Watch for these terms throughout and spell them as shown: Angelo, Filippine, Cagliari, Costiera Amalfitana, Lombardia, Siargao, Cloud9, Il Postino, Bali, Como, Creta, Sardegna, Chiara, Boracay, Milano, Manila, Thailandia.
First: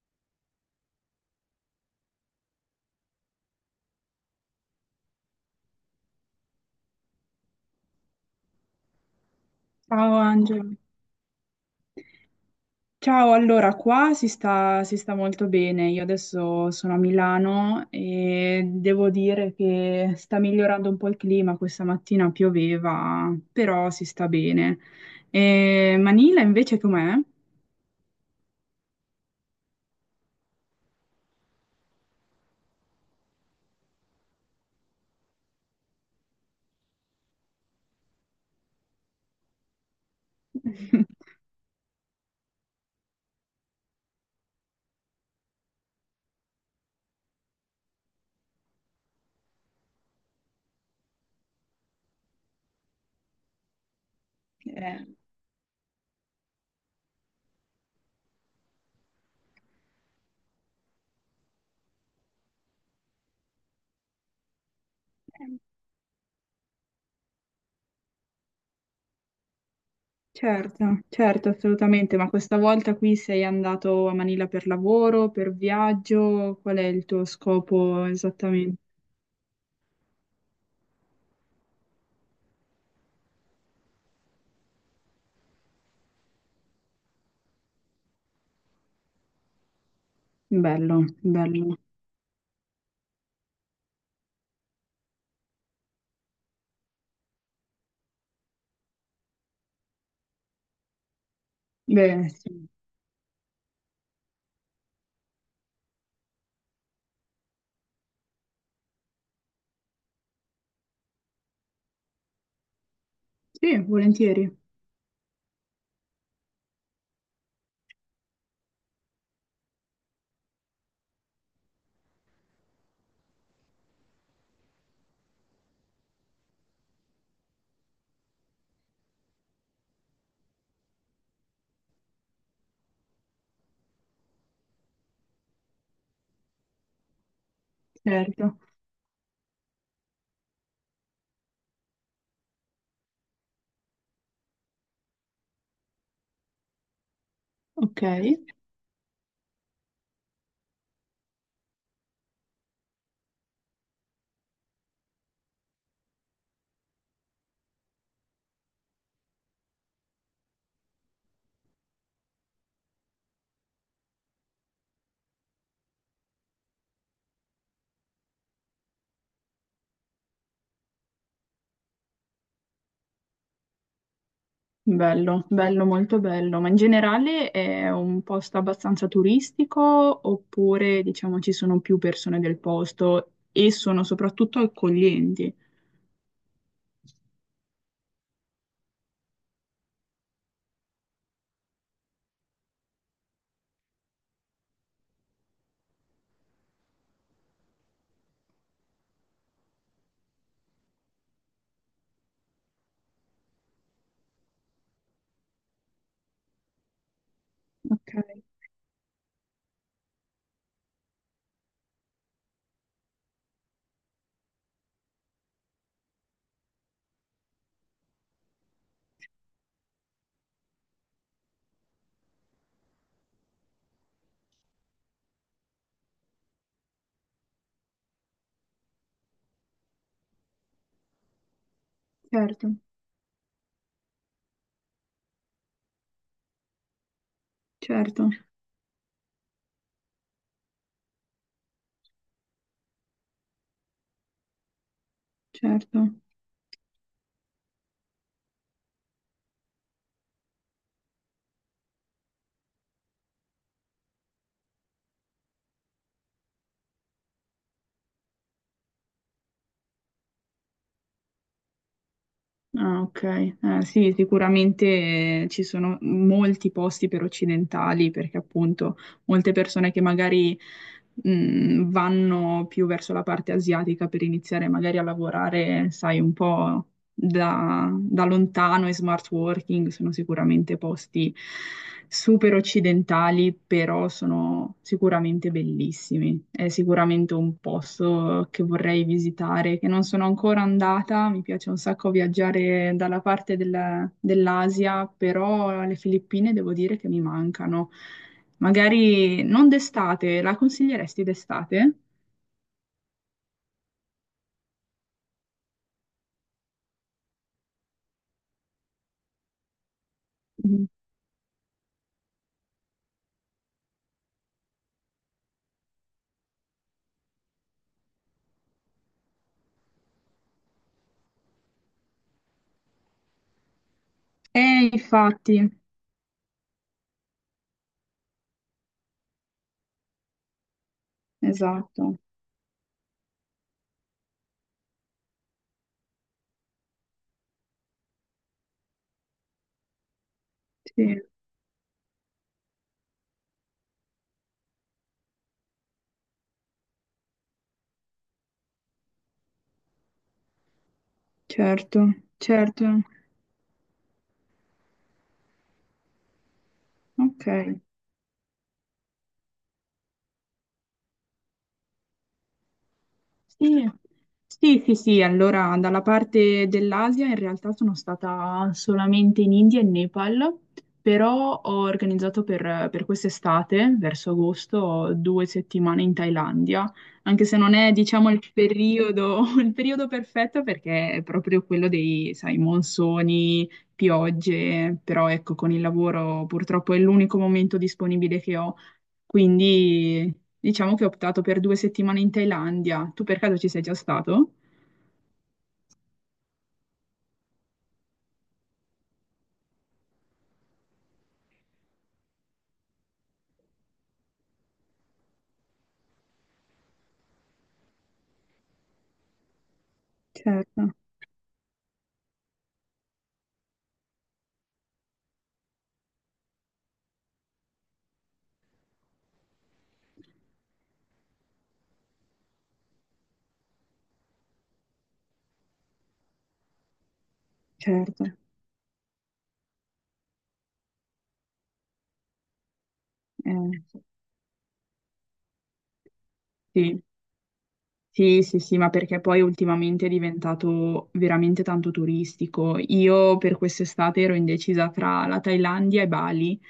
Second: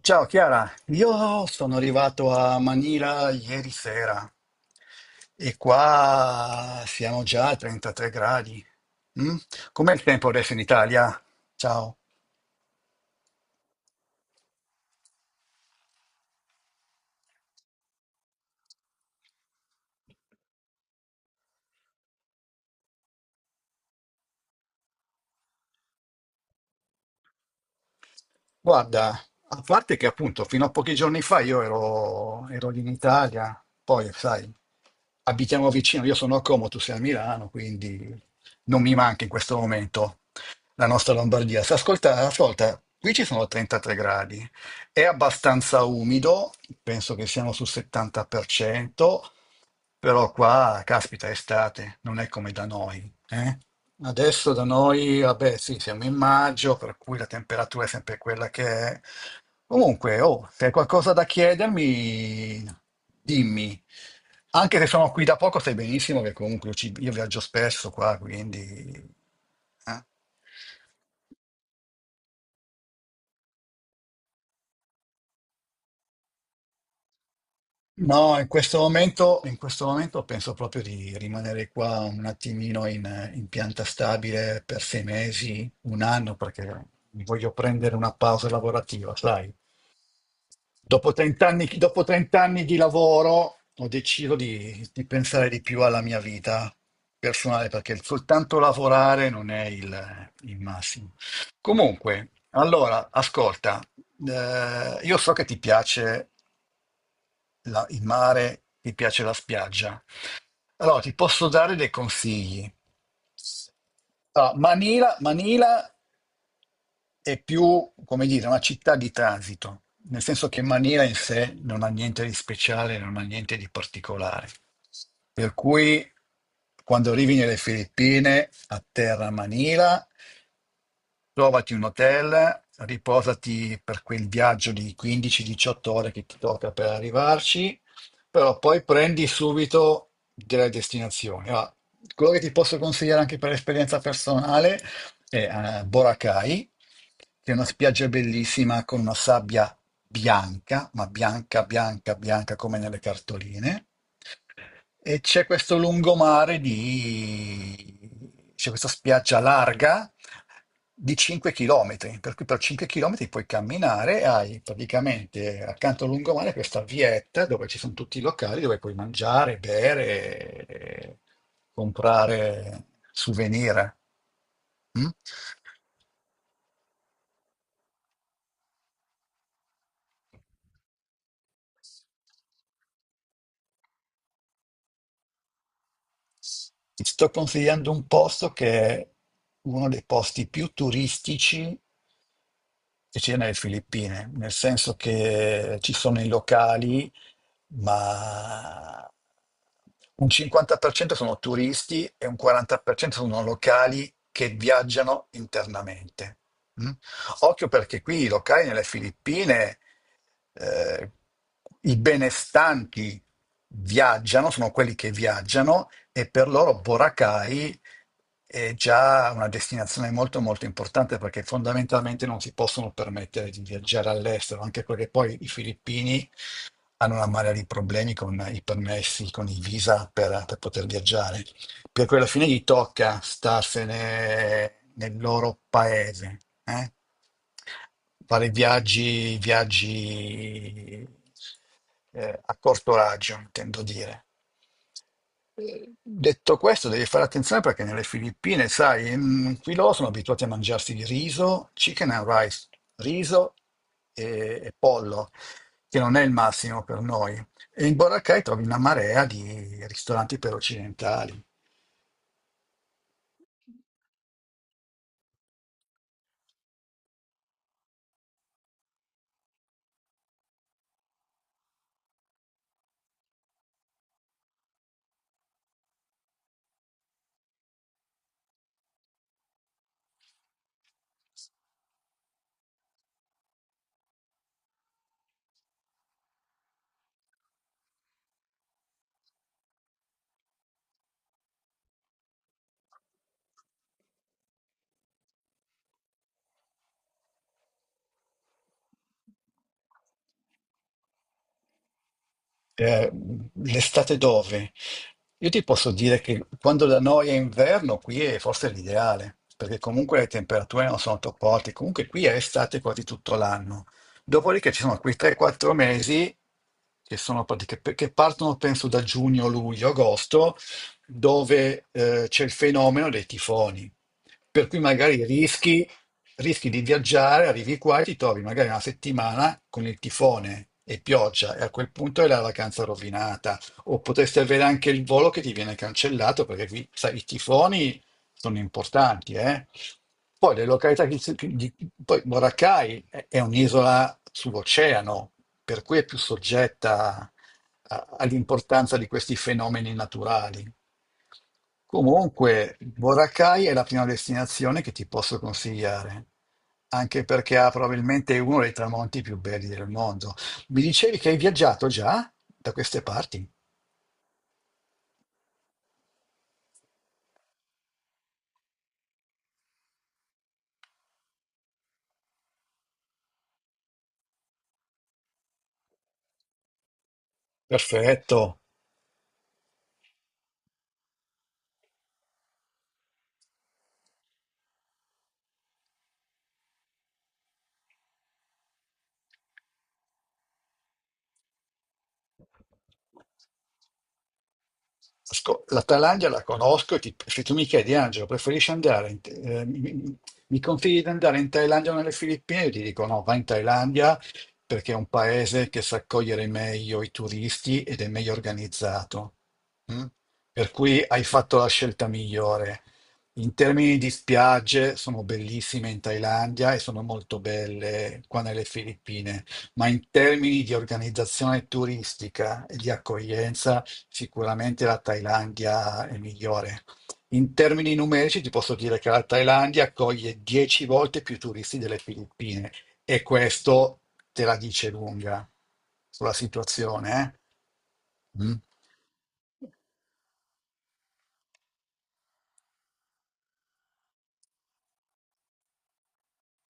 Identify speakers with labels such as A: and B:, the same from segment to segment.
A: Ciao Chiara, io sono arrivato a Manila ieri sera e qua siamo già a 33 gradi. Mm? Com'è il
B: Ciao
A: tempo adesso in
B: Angelo.
A: Italia? Ciao.
B: Ciao, allora qua si sta molto bene. Io adesso sono a Milano e devo dire che sta migliorando un po' il clima. Questa mattina pioveva, però si sta bene. E Manila invece com'è?
A: Guarda, a parte che appunto fino a pochi giorni fa io ero lì in Italia, poi sai, abitiamo vicino, io sono a Como, tu sei a Milano, quindi non mi manca in questo momento la nostra Lombardia. Se ascolta, qui ci sono 33 gradi, è abbastanza umido, penso che siamo sul 70%, però qua, caspita, è estate, non è come da noi, eh. Adesso da
B: Eh,
A: noi, vabbè, sì, siamo in maggio, per cui la temperatura è sempre quella che è. Comunque, oh, se hai qualcosa da chiedermi, dimmi. Anche se sono qui da poco, sai benissimo che comunque io viaggio spesso qua, quindi... eh.
B: certo, certo, assolutamente. Ma questa volta qui sei andato a Manila per lavoro, per viaggio? Qual è il tuo scopo
A: No, in questo
B: esattamente?
A: momento, in questo momento penso proprio di rimanere qua un attimino in pianta stabile per 6 mesi, 1 anno, perché mi voglio prendere una pausa lavorativa, sai.
B: Bello,
A: Dopo 30 anni,
B: bello.
A: dopo 30 anni di lavoro ho deciso di pensare di più alla mia vita personale, perché soltanto lavorare non è il massimo.
B: Beh,
A: Comunque,
B: sì.
A: allora, ascolta, io so che ti piace il mare, ti piace la spiaggia. Allora, ti posso dare dei consigli.
B: Sì, volentieri,
A: Allora, Manila è più, come dire, una città di transito, nel senso che Manila in sé non ha niente di speciale, non ha niente di particolare. Per cui quando arrivi nelle Filippine, atterra a Manila, trovati un hotel, riposati per quel viaggio di 15-18 ore che ti tocca per arrivarci, però
B: certo.
A: poi prendi subito delle destinazioni. Allora, quello che ti posso consigliare anche per esperienza personale è Boracay, che è una
B: Ok,
A: spiaggia bellissima con una sabbia bianca, ma bianca, bianca, bianca come nelle cartoline, e c'è questo lungomare di... c'è questa spiaggia larga di 5 km, per cui per 5 km puoi camminare e hai praticamente accanto al lungomare questa vietta dove ci sono tutti i locali dove puoi mangiare, bere, e comprare souvenir. Mm?
B: bello, bello, molto bello. Ma in generale è un posto abbastanza turistico oppure, diciamo, ci sono più persone del posto e sono soprattutto accoglienti?
A: Ti sto consigliando un posto che è uno dei posti più turistici che c'è nelle Filippine, nel senso che ci sono i locali, ma un 50% sono turisti e un 40% sono locali che viaggiano internamente. Mm? Occhio perché
B: Ok,
A: qui i locali nelle Filippine, eh, i benestanti viaggiano, sono quelli che viaggiano, e per loro Boracay è già una destinazione molto molto importante perché fondamentalmente non si possono permettere di viaggiare all'estero, anche perché poi i filippini hanno una marea di problemi con i permessi, con i visa per poter viaggiare, per cui alla fine gli
B: certo,
A: tocca starsene nel loro paese, eh?
B: certo,
A: Fare viaggi a corto raggio, intendo dire.
B: certo.
A: Detto questo, devi fare attenzione perché nelle Filippine, sai, qui loro sono abituati a mangiarsi il riso, chicken and rice, riso e pollo, che non è il massimo per noi. E in Boracay trovi una marea di ristoranti per occidentali.
B: Ah, ok. Sì, sicuramente ci sono molti posti per occidentali, perché appunto molte persone che magari vanno più verso la parte asiatica per iniziare magari a lavorare, sai, un po' da lontano e smart working sono sicuramente posti super occidentali, però sono sicuramente bellissimi. È sicuramente un posto che vorrei visitare, che non sono ancora andata. Mi piace un sacco viaggiare dalla parte del- dell'Asia, però le Filippine devo dire che mi mancano. Magari non d'estate, la consiglieresti d'estate?
A: Eh, l'estate dove? Io ti posso dire che quando da noi è inverno, qui è forse l'ideale, perché comunque le temperature
B: Mhm.
A: non sono troppo alte, comunque qui è estate quasi tutto l'anno. Dopodiché ci sono quei 3-4 mesi che, che partono penso da giugno, luglio, agosto, dove c'è il fenomeno dei tifoni. Per cui magari
B: Infatti,
A: rischi di viaggiare, arrivi qua e ti trovi magari una settimana con il tifone e pioggia e a quel
B: esatto.
A: punto è la vacanza rovinata. O potresti avere anche il volo che ti viene cancellato perché qui, sai, i tifoni sono importanti, eh. Poi le località che
B: Sì.
A: si- di- poi Boracay è un'isola sull'oceano, per cui è più soggetta all'importanza di questi fenomeni naturali.
B: Certo,
A: Comunque,
B: certo,
A: Boracay è la prima destinazione che ti posso consigliare, anche
B: ok.
A: perché ha probabilmente uno dei tramonti più belli del mondo. Mi dicevi che hai viaggiato già da queste parti?
B: Sì, sì, sì, sì, allora dalla parte dell'Asia in realtà sono stata solamente in India e Nepal, però ho organizzato per quest'estate, verso agosto, 2 settimane in Thailandia, anche se non è, diciamo,
A: Perfetto.
B: il periodo, il periodo perfetto perché è proprio quello dei, sai, monsoni, piogge, però ecco, con il lavoro purtroppo è l'unico momento disponibile che ho. Quindi diciamo che ho optato per 2 settimane in Thailandia. Tu per caso ci sei già stato?
A: La Thailandia la conosco, e se tu mi chiedi, Angelo, preferisci andare, mi consigli di andare in Thailandia o nelle Filippine? Io ti dico no, vai in Thailandia perché è un paese che sa accogliere meglio i turisti ed è meglio organizzato. Mm? Per
B: Certo,
A: cui hai fatto la scelta migliore. In termini di spiagge, sono bellissime in Thailandia e sono molto belle qua nelle Filippine, ma in termini di organizzazione turistica e di accoglienza, sicuramente la Thailandia è migliore. In termini
B: certo.
A: numerici ti posso dire che la Thailandia accoglie 10 volte più turisti delle Filippine, e
B: Eh,
A: questo te la dice lunga sulla
B: Sì,
A: situazione, eh?
B: Sì,
A: Mm.
B: sì, sì, ma perché poi ultimamente è diventato veramente tanto turistico. Io per quest'estate ero indecisa tra la Thailandia e Bali,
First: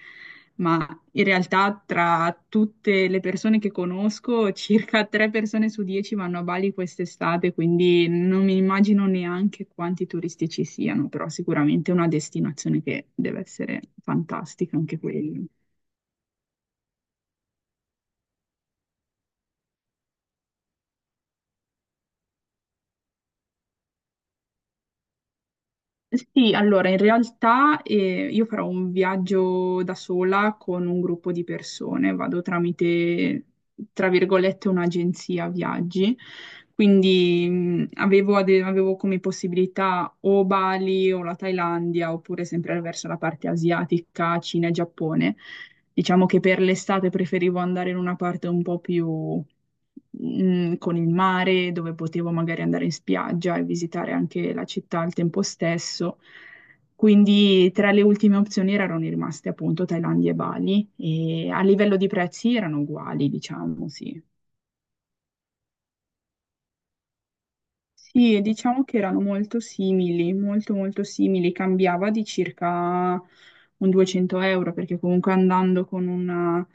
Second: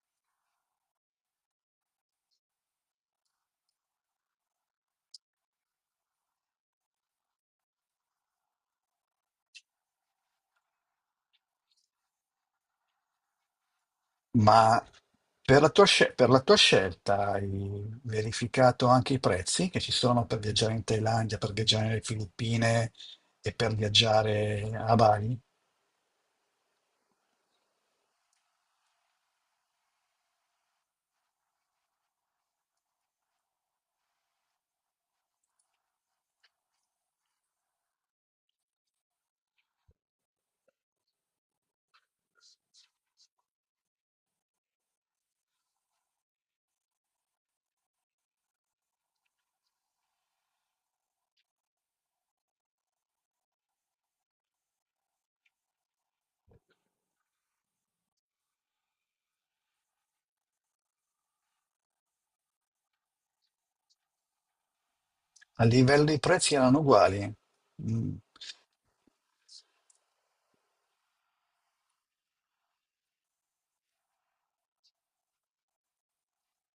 B: ma in realtà tra tutte le persone che conosco, circa tre persone su 10 vanno a Bali quest'estate, quindi non mi immagino neanche quanti turisti ci siano, però sicuramente è una destinazione che deve essere fantastica
A: Ma
B: anche quella.
A: per la per la tua scelta hai verificato anche i prezzi che ci sono per viaggiare in Thailandia, per viaggiare nelle Filippine e per viaggiare a Bali?
B: Sì, allora in realtà io farò un viaggio da sola con un gruppo di persone, vado tramite, tra virgolette, un'agenzia viaggi, quindi avevo come possibilità o Bali o la Thailandia oppure sempre verso la parte asiatica, Cina e Giappone. Diciamo che per l'estate preferivo andare in una parte un po' più con il mare, dove potevo magari andare in spiaggia e visitare anche la città al tempo stesso. Quindi tra le ultime opzioni erano rimaste appunto Thailandia e Bali e a livello di prezzi erano uguali, diciamo, sì.
A: A livello di prezzi erano uguali. Mm.
B: Sì, diciamo che erano molto simili, molto molto simili, cambiava di circa un 200 euro perché comunque andando con una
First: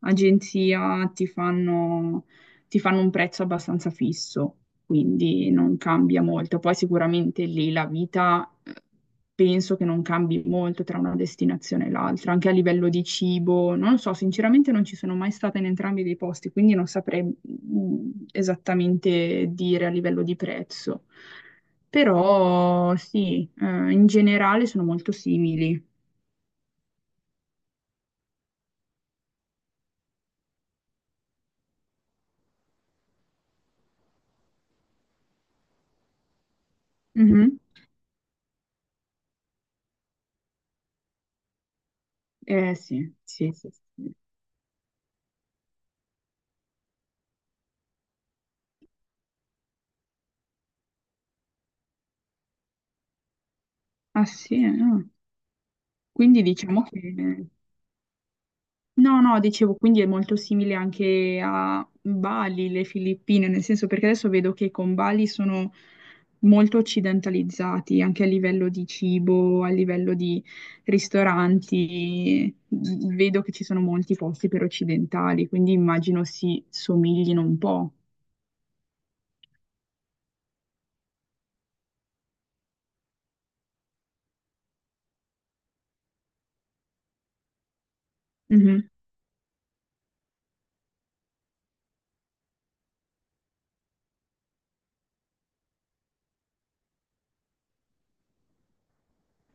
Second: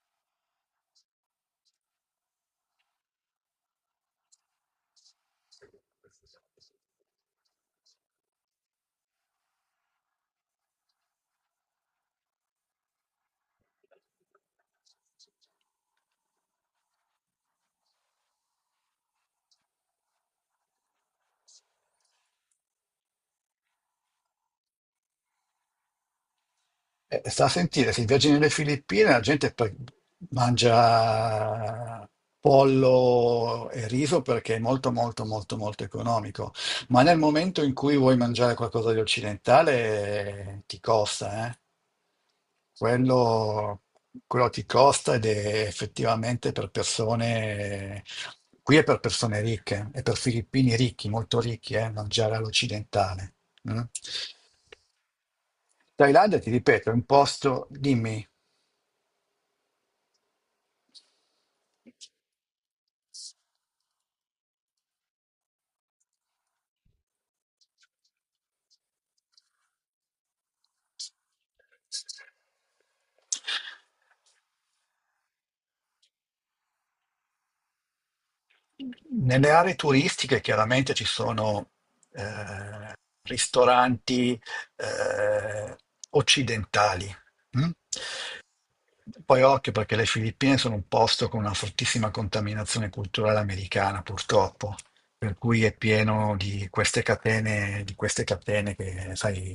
B: agenzia ti fanno un prezzo abbastanza fisso, quindi non cambia molto. Poi sicuramente lì la vita penso che non cambi molto tra una destinazione e l'altra, anche a livello di cibo, non lo so, sinceramente non ci sono mai stata in entrambi dei posti, quindi non saprei esattamente dire a livello di prezzo. Però sì, in generale sono molto simili.
A: Sta a sentire, se viaggi nelle Filippine la gente mangia pollo e riso perché è molto molto molto molto economico, ma nel
B: Mhm.
A: momento in cui vuoi mangiare qualcosa di occidentale, ti costa, eh.
B: Eh sì, sì, sì,
A: Quello,
B: sì.
A: quello ti costa ed è effettivamente per persone, qui è per persone ricche, è per filippini ricchi, molto ricchi, mangiare all'occidentale. Mm.
B: Ah sì, no.
A: Thailandia,
B: Quindi
A: ti
B: diciamo
A: ripeto, è un
B: che...
A: posto, dimmi.
B: No, no, dicevo, quindi è molto simile anche a Bali, le Filippine, nel senso perché adesso vedo che con Bali sono molto occidentalizzati, anche a livello di cibo, a livello di ristoranti. Vedo che ci sono molti posti per occidentali, quindi immagino si somiglino un po'.
A: Nelle aree turistiche chiaramente ci sono eh, ristoranti eh, occidentali. Mm?
B: Mhm,
A: Poi occhio perché le Filippine sono un posto con una fortissima contaminazione culturale americana, purtroppo, per cui è pieno di queste catene che, sai,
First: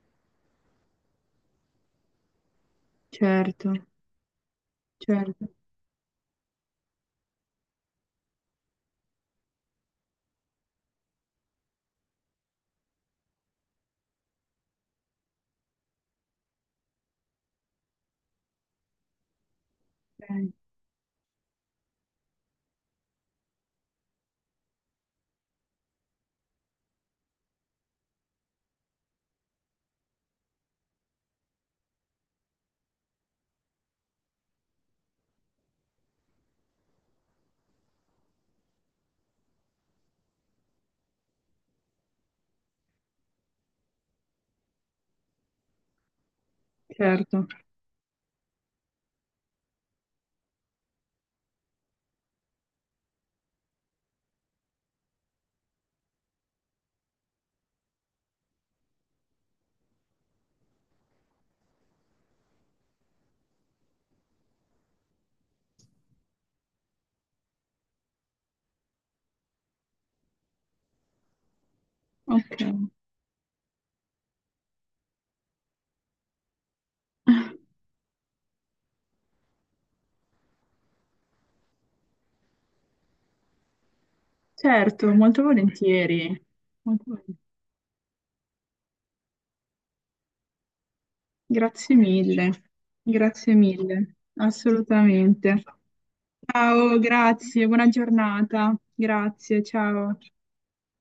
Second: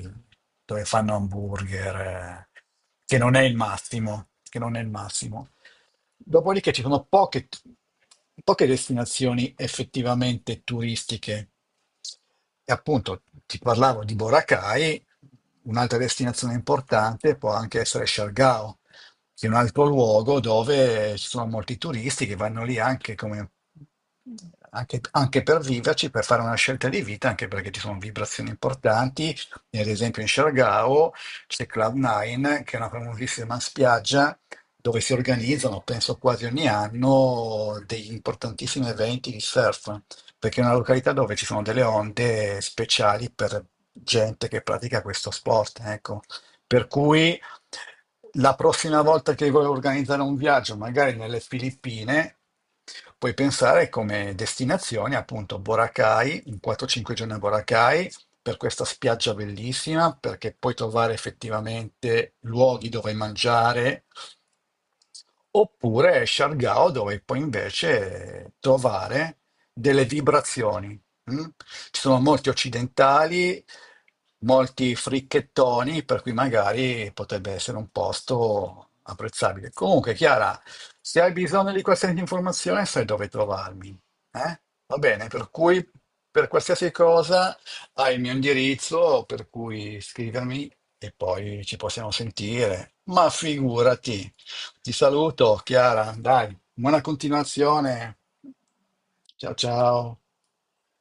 A: dove fanno hamburger, che non è il
B: certo,
A: massimo, che non è il
B: certo,
A: massimo. Dopodiché ci sono poche destinazioni effettivamente turistiche. E appunto ti parlavo di Boracay. Un'altra destinazione importante può anche essere Siargao, che è un altro luogo
B: ok,
A: dove ci sono molti turisti che vanno lì anche, anche per viverci, per fare una scelta di vita, anche perché ci sono vibrazioni importanti. E ad esempio in Siargao c'è Cloud9, che è una famosissima spiaggia dove si organizzano, penso quasi ogni anno, degli importantissimi eventi di surf perché è una località dove ci sono delle onde speciali per gente che pratica questo sport, ecco. Per cui
B: certo,
A: la prossima volta che vuoi organizzare un viaggio, magari nelle Filippine, puoi pensare come destinazione appunto Boracay, un 4-5 giorni a Boracay, per questa spiaggia bellissima, perché puoi trovare effettivamente luoghi dove mangiare, oppure Siargao, dove puoi invece trovare delle vibrazioni. Mm? Ci sono molti
B: ok.
A: occidentali, molti fricchettoni, per cui magari potrebbe essere un posto apprezzabile. Comunque, Chiara, se hai bisogno di qualsiasi informazione, sai dove trovarmi, eh? Va
B: Certo,
A: bene,
B: molto
A: per cui
B: volentieri.
A: per qualsiasi
B: Molto volentieri.
A: cosa hai il mio indirizzo, per cui scrivermi e poi ci
B: Grazie
A: possiamo
B: mille,
A: sentire. Ma
B: grazie mille,
A: figurati. Ti saluto,
B: assolutamente.
A: Chiara, dai. Buona
B: Ciao, grazie, buona
A: continuazione.
B: giornata.
A: Ciao
B: Grazie, ciao.
A: ciao.